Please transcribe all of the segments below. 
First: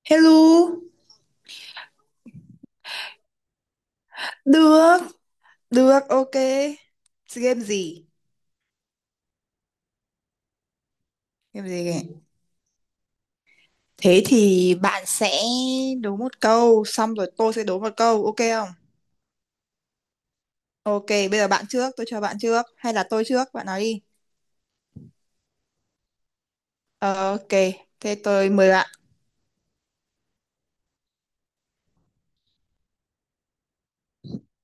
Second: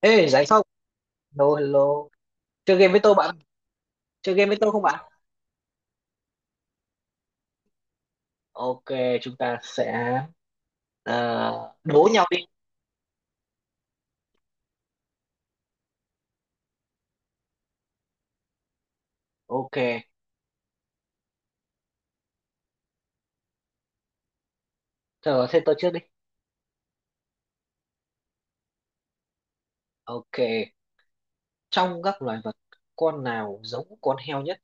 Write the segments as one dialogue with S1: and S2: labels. S1: Ê, rảnh không?
S2: Hello,
S1: Hello, hello. Chơi game với tôi bạn. Chơi game với tôi không
S2: được,
S1: bạn?
S2: được, ok. Game gì?
S1: Ok, chúng ta sẽ
S2: Game gì
S1: đố nhau
S2: kìa?
S1: đi.
S2: Thế thì bạn sẽ đố một câu, xong rồi tôi sẽ đố một câu, ok không?
S1: Ok.
S2: Ok, bây giờ bạn trước, tôi cho bạn trước, hay là tôi trước, bạn nói đi.
S1: Thở thế tôi trước đi.
S2: Ờ, ok, thế tôi mời bạn.
S1: Ok. Trong các loài vật, con nào giống con heo nhất?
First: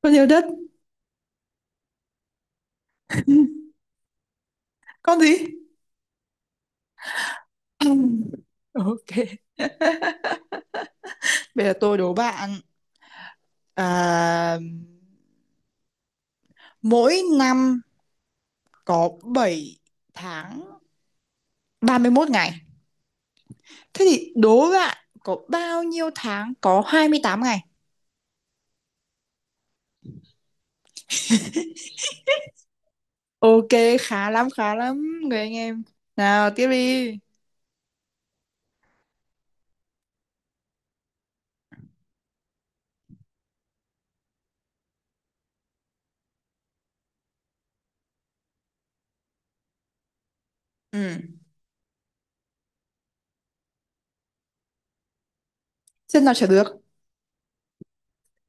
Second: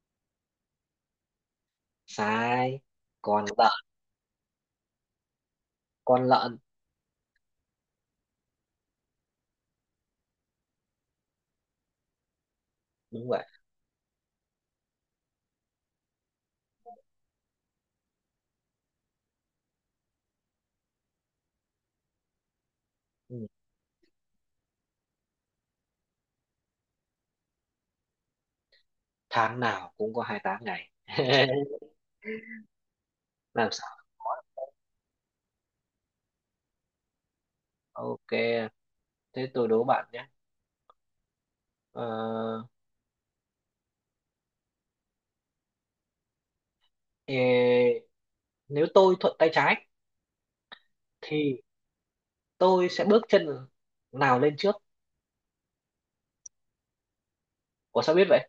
S2: Con yêu đất,
S1: Sai. Con lợn.
S2: con gì?
S1: Con lợn.
S2: Ừm, ok, bây giờ tôi đố bạn.
S1: Đúng vậy.
S2: À, mỗi năm có 7 tháng 31 ngày.
S1: Ừ.
S2: Thế thì đố bạn có bao nhiêu tháng có 28 ngày?
S1: Tháng nào cũng có 28 ngày. Làm
S2: Ok,
S1: sao?
S2: khá lắm, người anh em. Nào, tiếp đi.
S1: Ok. Thế tôi đố bạn nhé. Ờ, ê, nếu tôi thuận tay trái
S2: Ừ,
S1: thì tôi sẽ bước chân nào lên trước?
S2: xem nào trả được.
S1: Ủa sao biết vậy?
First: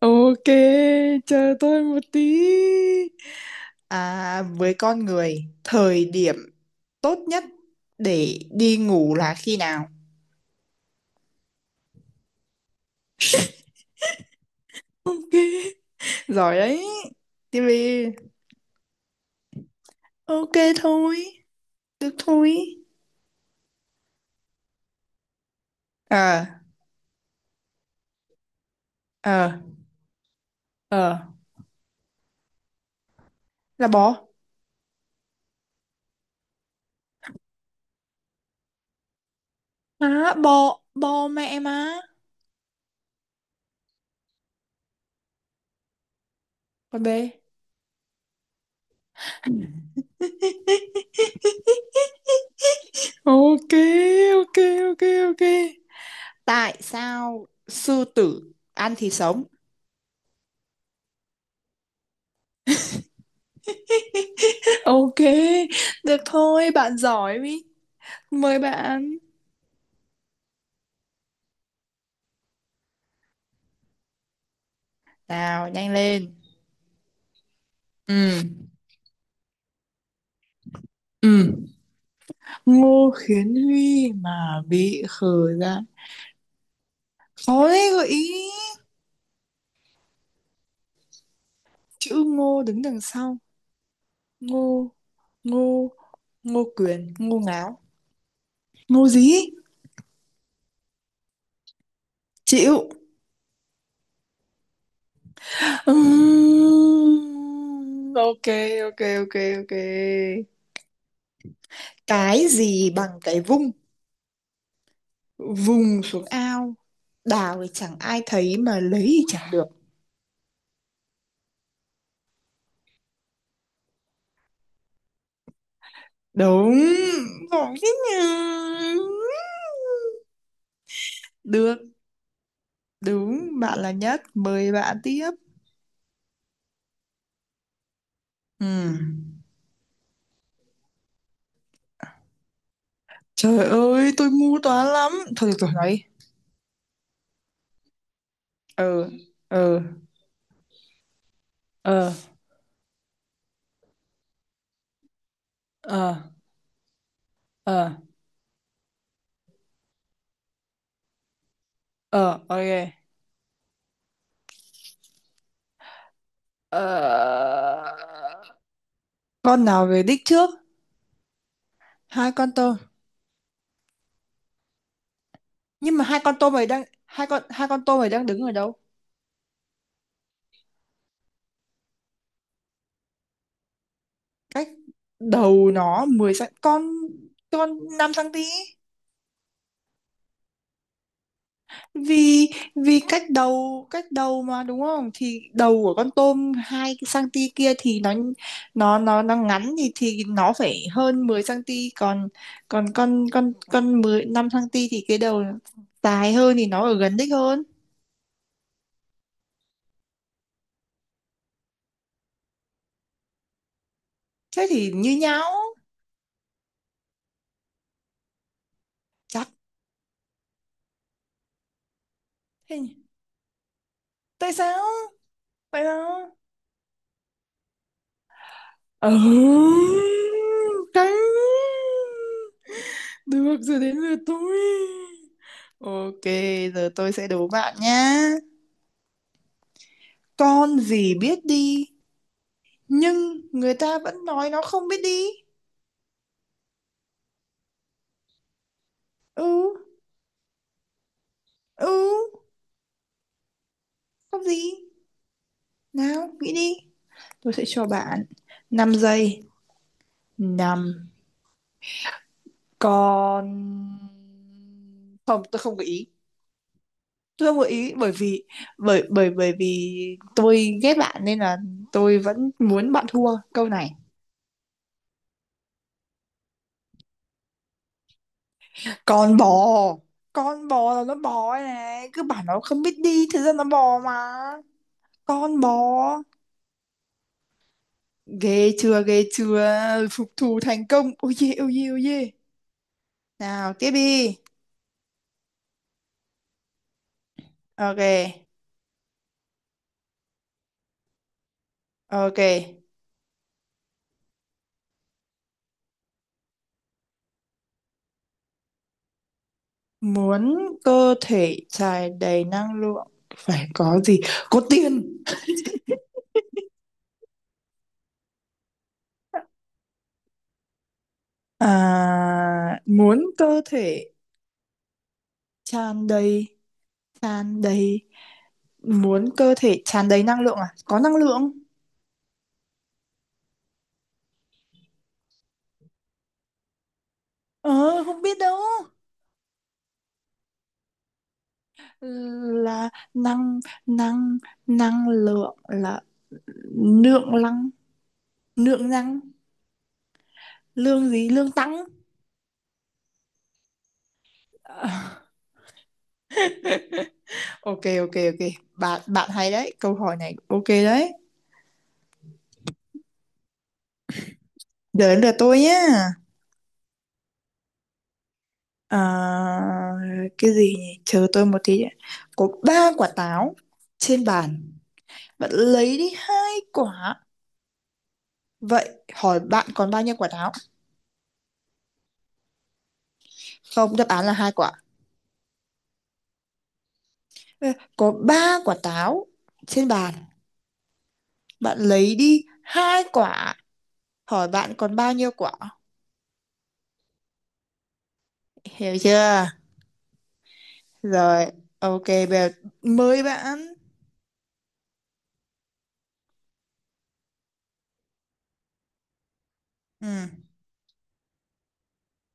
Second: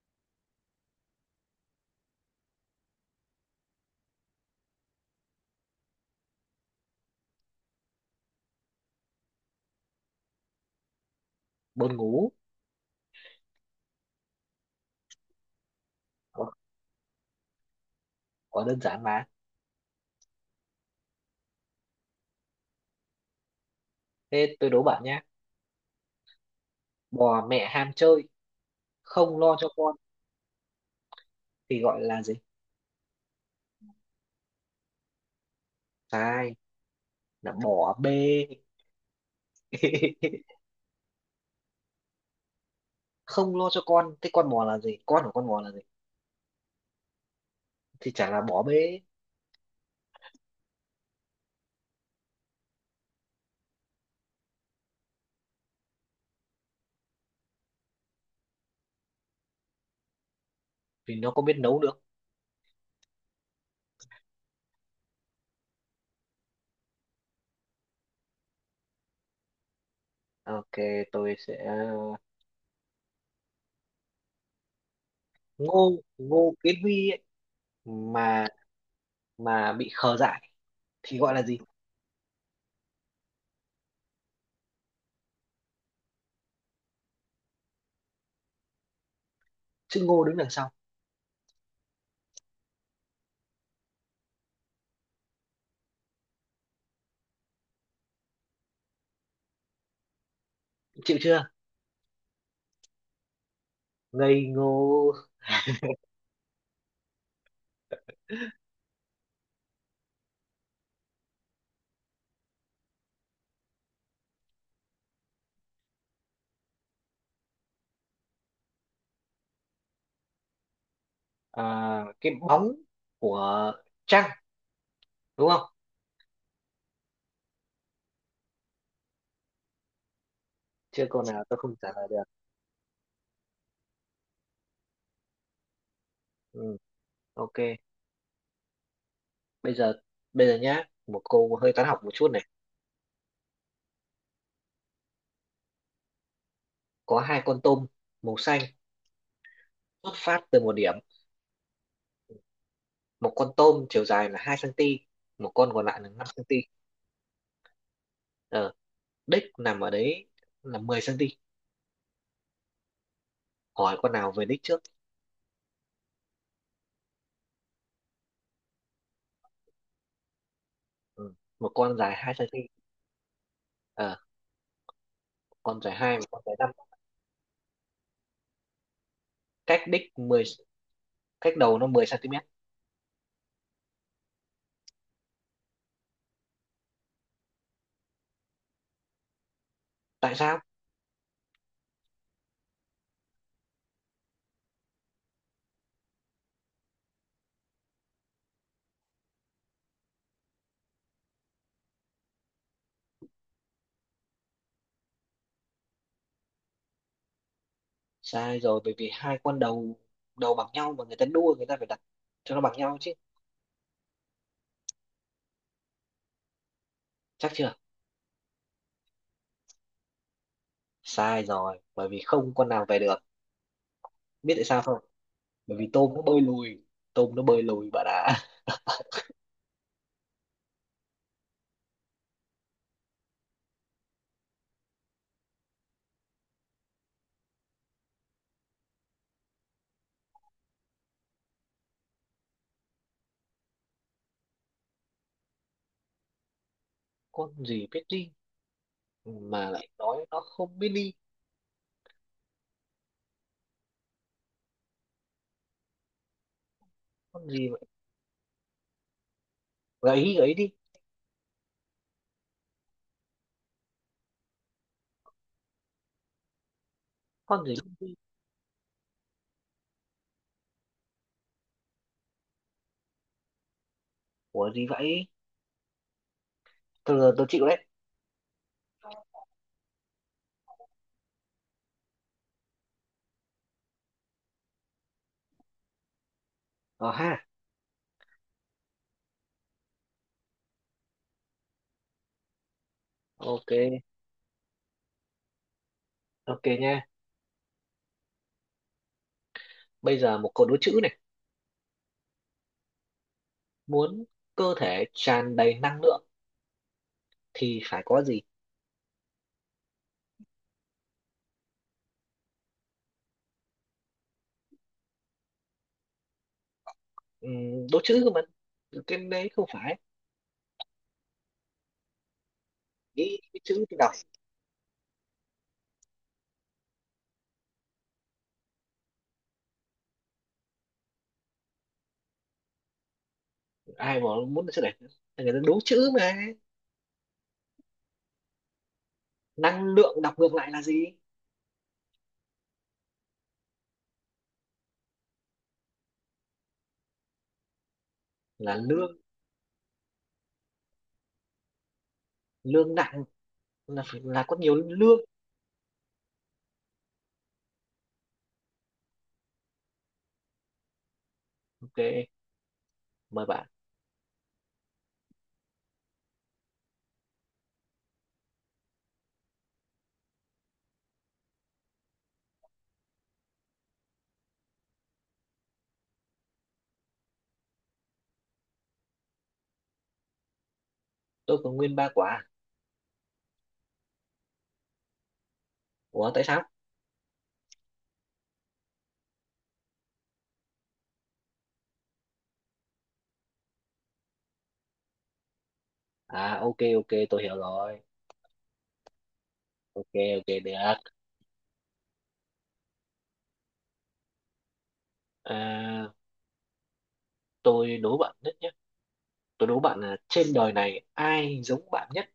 S2: Ok, chờ tôi một tí. À, với con người, thời điểm tốt nhất để đi ngủ là khi nào?
S1: Buồn ngủ.
S2: Ok,
S1: Ủa,
S2: giỏi đấy. Tiếp đi.
S1: quá đơn giản mà.
S2: Ok thôi, được thôi.
S1: Thế tôi đố bạn nhá.
S2: Ờ,
S1: Bò mẹ ham chơi, không
S2: ờ,
S1: lo cho con
S2: ờ,
S1: thì gọi là gì?
S2: là bò.
S1: Sai, là bò bê.
S2: Má, bò, bò mẹ má.
S1: Không lo cho con, thế con bò là gì? Con của con bò là gì?
S2: Con bé.
S1: Thì chả là bò bê,
S2: Ok, ok, ok, ok. Tại sao sư tử ăn thì sống?
S1: vì nó có biết nấu được.
S2: Ok, được thôi, bạn giỏi ý. Mời bạn.
S1: Ok, tôi sẽ
S2: Nào, nhanh
S1: Ngô,
S2: lên.
S1: Ngô Kiến Huy ấy,
S2: Ừ,
S1: mà mà bị khờ dại thì gọi là
S2: ừ.
S1: gì?
S2: Ngô Khiến Huy mà bị khờ ra. Khó đấy, gợi ý.
S1: Chữ Ngô đứng đằng sau.
S2: Chữ Ngô đứng đằng sau. Ngô, Ngô, Ngô Quyền, Ngô Ngáo. Ngô gì?
S1: Chịu chưa?
S2: Chịu.
S1: Ngây ngô.
S2: Ok, ok, ok, ok. Cái gì bằng cái vung, vùng xuống ao, đào thì chẳng ai thấy mà lấy thì chẳng được?
S1: À, cái bóng của trăng đúng không?
S2: Đúng, giỏi thế nhỉ.
S1: Chưa câu nào tôi không
S2: Được,
S1: trả lời được.
S2: đúng, bạn là nhất, mời bạn tiếp.
S1: Ừ, ok.
S2: Ừm.
S1: Bây giờ bây giờ nhá, một câu hơi toán học một chút này.
S2: Trời ơi, tôi ngu toán lắm, thôi được rồi, nói đi.
S1: Có hai con tôm màu xanh
S2: Ừ. Ừ.
S1: xuất phát từ một điểm.
S2: Ờ.
S1: Một con tôm chiều dài là 2 cm, một con còn lại là
S2: Ờ.
S1: 5 cm.
S2: Ờ.
S1: ờ, đích nằm ở đấy là 10 cm.
S2: Ờ. Ok.
S1: Hỏi con nào về đích trước?
S2: Ờ, con nào về đích trước?
S1: Ừ, một con dài
S2: Hai
S1: 2
S2: con
S1: cm
S2: tôm.
S1: ờ, con dài
S2: Nhưng mà
S1: 2 và con dài 5
S2: hai con tôm này đang đứng ở đâu?
S1: cách đích 10, cách đầu nó 10 cm.
S2: Cách đầu nó 10 cm. Con 5 cm?
S1: Tại sao?
S2: Vì vì cách đầu, cách đầu mà, đúng không? Thì đầu của con tôm 2 cm kia thì nó ngắn thì nó phải hơn 10 cm. Còn còn con 10, 5 cm thì cái đầu dài hơn thì nó ở gần đích hơn.
S1: Sai rồi, bởi vì hai con đầu đầu bằng nhau, mà người ta đua người ta phải đặt cho nó bằng nhau chứ.
S2: Thế thì như nhau.
S1: Chắc chưa?
S2: Chắc.
S1: Sai rồi, bởi vì không con
S2: Thế
S1: nào
S2: nhỉ?
S1: về được.
S2: Tại
S1: Biết tại sao
S2: sao?
S1: không? Bởi
S2: Vậy
S1: vì tôm nó
S2: đó.
S1: bơi lùi. Tôm nó bơi lùi bạn ạ.
S2: Ừ, căng. Được rồi, đến lượt tôi. Ok, giờ tôi sẽ đố bạn nhá. Con gì biết đi nhưng người ta vẫn nói nó không biết đi?
S1: Con gì biết đi
S2: Ừ,
S1: mà lại nói nó không biết đi?
S2: ừ, con gì? Nào nghĩ đi.
S1: Con
S2: Tôi sẽ
S1: gì vậy?
S2: cho bạn 5 giây.
S1: Gợi ý, gợi ý đi.
S2: Năm con. Không, tôi không gợi ý. Tôi không
S1: Con
S2: gợi
S1: gì biết
S2: ý bởi
S1: đi?
S2: vì bởi bởi bởi vì tôi ghét bạn nên là tôi vẫn muốn bạn thua câu này.
S1: Của gì vậy? Thôi giờ tôi chịu đấy.
S2: Con bò. Con bò là nó bò đây này, cứ bảo nó không biết đi, thực ra nó bò mà. Con bò.
S1: Ờ ha.
S2: Ghê chưa? Ghê chưa? Phục thù thành công. Ôi dê, ôi dê, ôi dê.
S1: Ok.
S2: Nào, tiếp đi.
S1: Ok nha,
S2: Ok,
S1: bây giờ một câu đố chữ này.
S2: ok.
S1: Muốn cơ thể tràn đầy năng lượng thì phải có gì?
S2: Muốn cơ thể tràn đầy năng lượng phải có gì? Có tiền.
S1: Đố chữ cơ mà, cái đấy không phải.
S2: À, muốn
S1: Cái
S2: cơ
S1: chữ tôi đọc.
S2: thể tràn đầy, tràn đầy, muốn cơ thể tràn đầy năng lượng, à, có năng lượng.
S1: Ai mà muốn chữ này, người ta đố chữ mà.
S2: Ờ, không biết đâu.
S1: Năng lượng đọc ngược lại là gì?
S2: Là năng, năng, năng lượng là lượng năng,
S1: Là
S2: lượng
S1: lương.
S2: năng. Lương gì? Lương tăng.
S1: Lương nặng là phải là có nhiều
S2: Ờ,
S1: lương.
S2: ok, ok, ok, bạn bạn hay đấy, câu hỏi này ok đấy.
S1: Ok, mời bạn.
S2: Đến lượt tôi nhé. Ờ, cái gì nhỉ? Chờ tôi một tí đã. Có ba quả táo trên bàn, bạn lấy đi hai quả. Vậy hỏi bạn còn bao nhiêu quả táo?
S1: Tôi có nguyên ba quả.
S2: Không, đáp án là hai quả.
S1: Ủa tại sao?
S2: Có ba quả táo trên bàn. Bạn lấy đi hai quả. Hỏi bạn còn bao nhiêu quả?
S1: À, ok, ok, tôi hiểu rồi.
S2: Hiểu chưa?
S1: Ok, ok, được.
S2: Rồi, ok, bây giờ mới bạn.
S1: À, tôi đố bạn nhất nhé. Tôi đố bạn
S2: Ừ.
S1: là trên đời này ai giống bạn nhất?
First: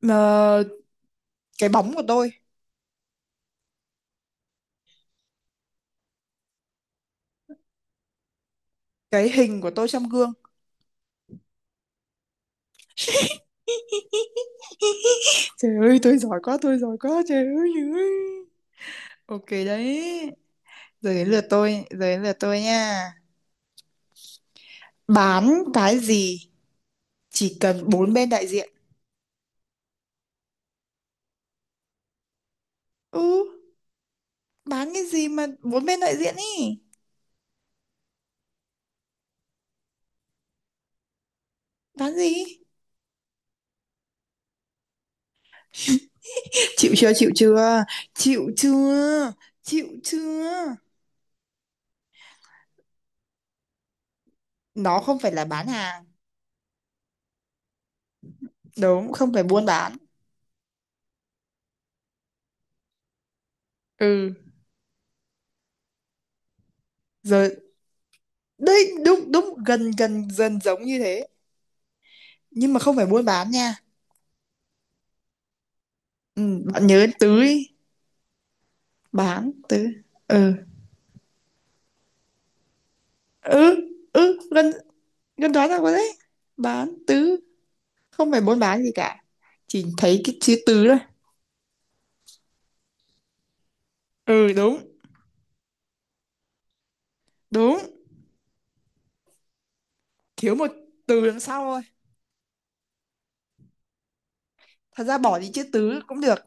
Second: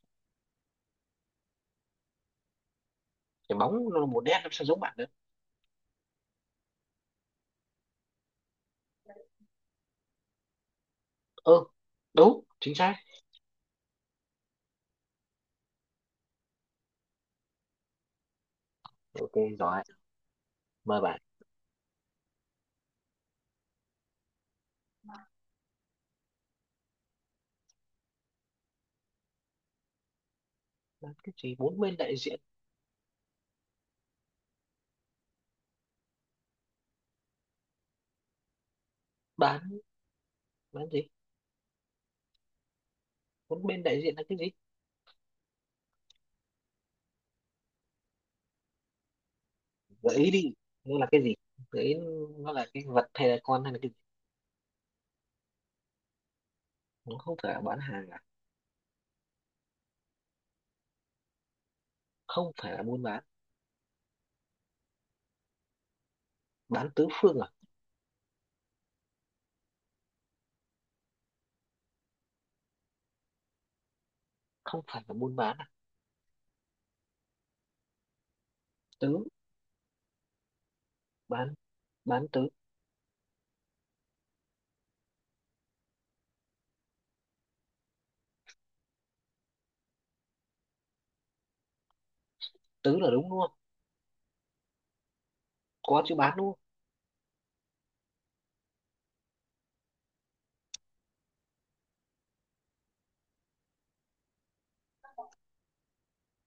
S2: Mà cái bóng của tôi,
S1: Cái bóng nó là một nét, nó sao giống bạn được.
S2: cái hình của tôi trong gương.
S1: Ơ ừ, đúng chính xác.
S2: Trời ơi, tôi giỏi quá, trời ơi. Trời ơi.
S1: Ok.
S2: Ok
S1: Rồi,
S2: đấy.
S1: mời
S2: Giờ
S1: bạn.
S2: đến lượt tôi, giờ đến lượt tôi nha. Bán cái gì chỉ cần bốn bên đại diện?
S1: Bán cái gì bốn bên đại diện?
S2: Ừ, bán cái gì mà bốn bên đại diện ý?
S1: bán bán gì?
S2: Bán gì?
S1: Bốn bên đại diện là cái gì?
S2: Chịu chưa? Chịu chưa? Chịu chưa? Chịu
S1: Gợi ý đi,
S2: chưa?
S1: nó là cái gì? Gợi ý, nó là cái vật hay là con hay là cái?
S2: Nó không phải là bán hàng.
S1: Nó không phải là bán hàng à?
S2: Đúng, không phải buôn bán.
S1: Không phải là buôn bán.
S2: Ừ,
S1: Bán tứ phương à?
S2: rồi đấy, đúng đúng, gần gần, dần, giống như thế, nhưng mà không phải buôn bán nha.
S1: Không phải là buôn bán à?
S2: Ừ, bạn nhớ tứ ý.
S1: Tứ.
S2: Bán tứ. Ừ,
S1: bán bán tứ.
S2: ừ, ừ, gần gần, đoán ra rồi đấy. Bán tứ, không phải buôn bán gì cả, chỉ thấy cái chữ tứ thôi.
S1: Tứ là đúng, đúng không?
S2: Ừ, đúng.
S1: Có chữ bán đúng không?
S2: Đúng, thiếu một từ đằng sau thôi. Thật ra bỏ đi chữ tứ cũng được.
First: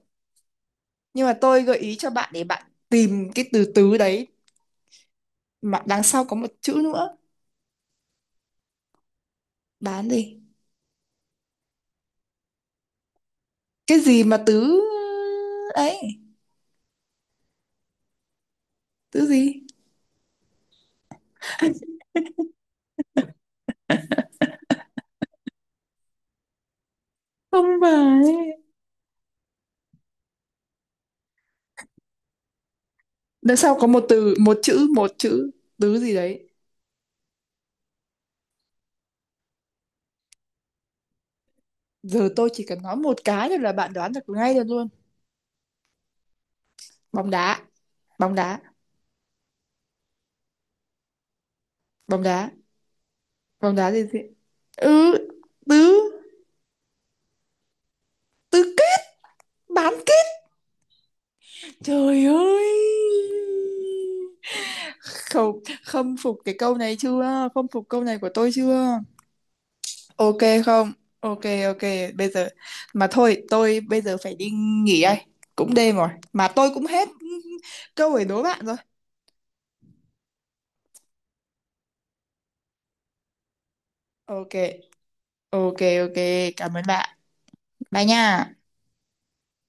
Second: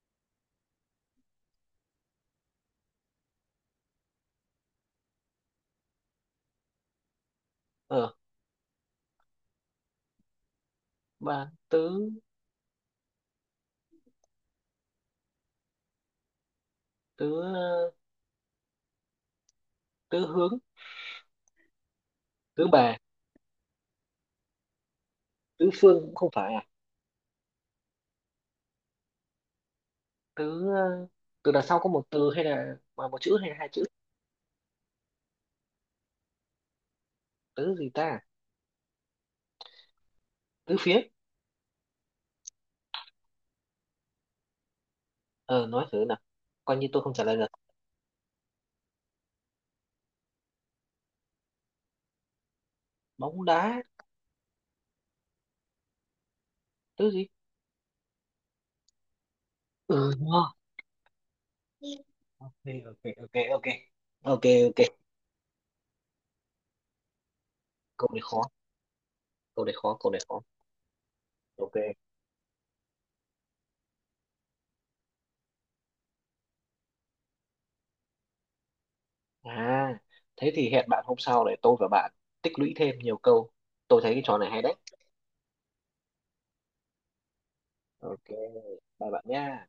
S2: Nhưng mà tôi gợi ý cho bạn để bạn tìm cái từ tứ đấy mà đằng sau có một chữ nữa.
S1: Ờ,
S2: Bán gì?
S1: bán tứ.
S2: Cái gì mà tứ ấy,
S1: Tứ,
S2: tứ gì?
S1: tứ hướng, tứ bề, tứ phương cũng không phải à?
S2: Không phải.
S1: Tứ, từ đằng sau có một từ hay là mà một chữ hay là
S2: Đằng
S1: hai
S2: sau
S1: chữ?
S2: có một từ, một chữ, tứ gì đấy.
S1: Tứ gì ta? Tứ phía?
S2: Giờ tôi chỉ cần nói một cái thôi là bạn đoán được ngay được luôn.
S1: Ờ nói thử nào, coi như tôi không trả
S2: Bóng
S1: lời được.
S2: đá, bóng đá, bóng đá,
S1: Bóng
S2: bóng
S1: đá
S2: đá gì gì? Ừ, tứ,
S1: tứ gì?
S2: tứ kết, bán
S1: Ừ
S2: kết.
S1: đúng rồi.
S2: Trời
S1: Ok,
S2: ơi.
S1: ok, ok, ok, ok, ok,
S2: Không, khâm phục cái câu này chưa? Khâm phục câu
S1: câu
S2: này
S1: này
S2: của
S1: khó,
S2: tôi chưa?
S1: câu này khó, câu này
S2: Ok
S1: khó.
S2: không? Ok,
S1: Ok.
S2: ok, bây giờ mà thôi, tôi bây giờ phải đi nghỉ đây. Cũng đêm rồi, mà tôi cũng hết câu để đố bạn rồi.
S1: À, thế thì hẹn bạn hôm sau để tôi và bạn tích lũy thêm nhiều câu. Tôi thấy cái trò này
S2: Ok,
S1: hay đấy.
S2: ok, ok, cảm ơn bạn. Bye
S1: Ok,
S2: nha.
S1: bye bạn nha.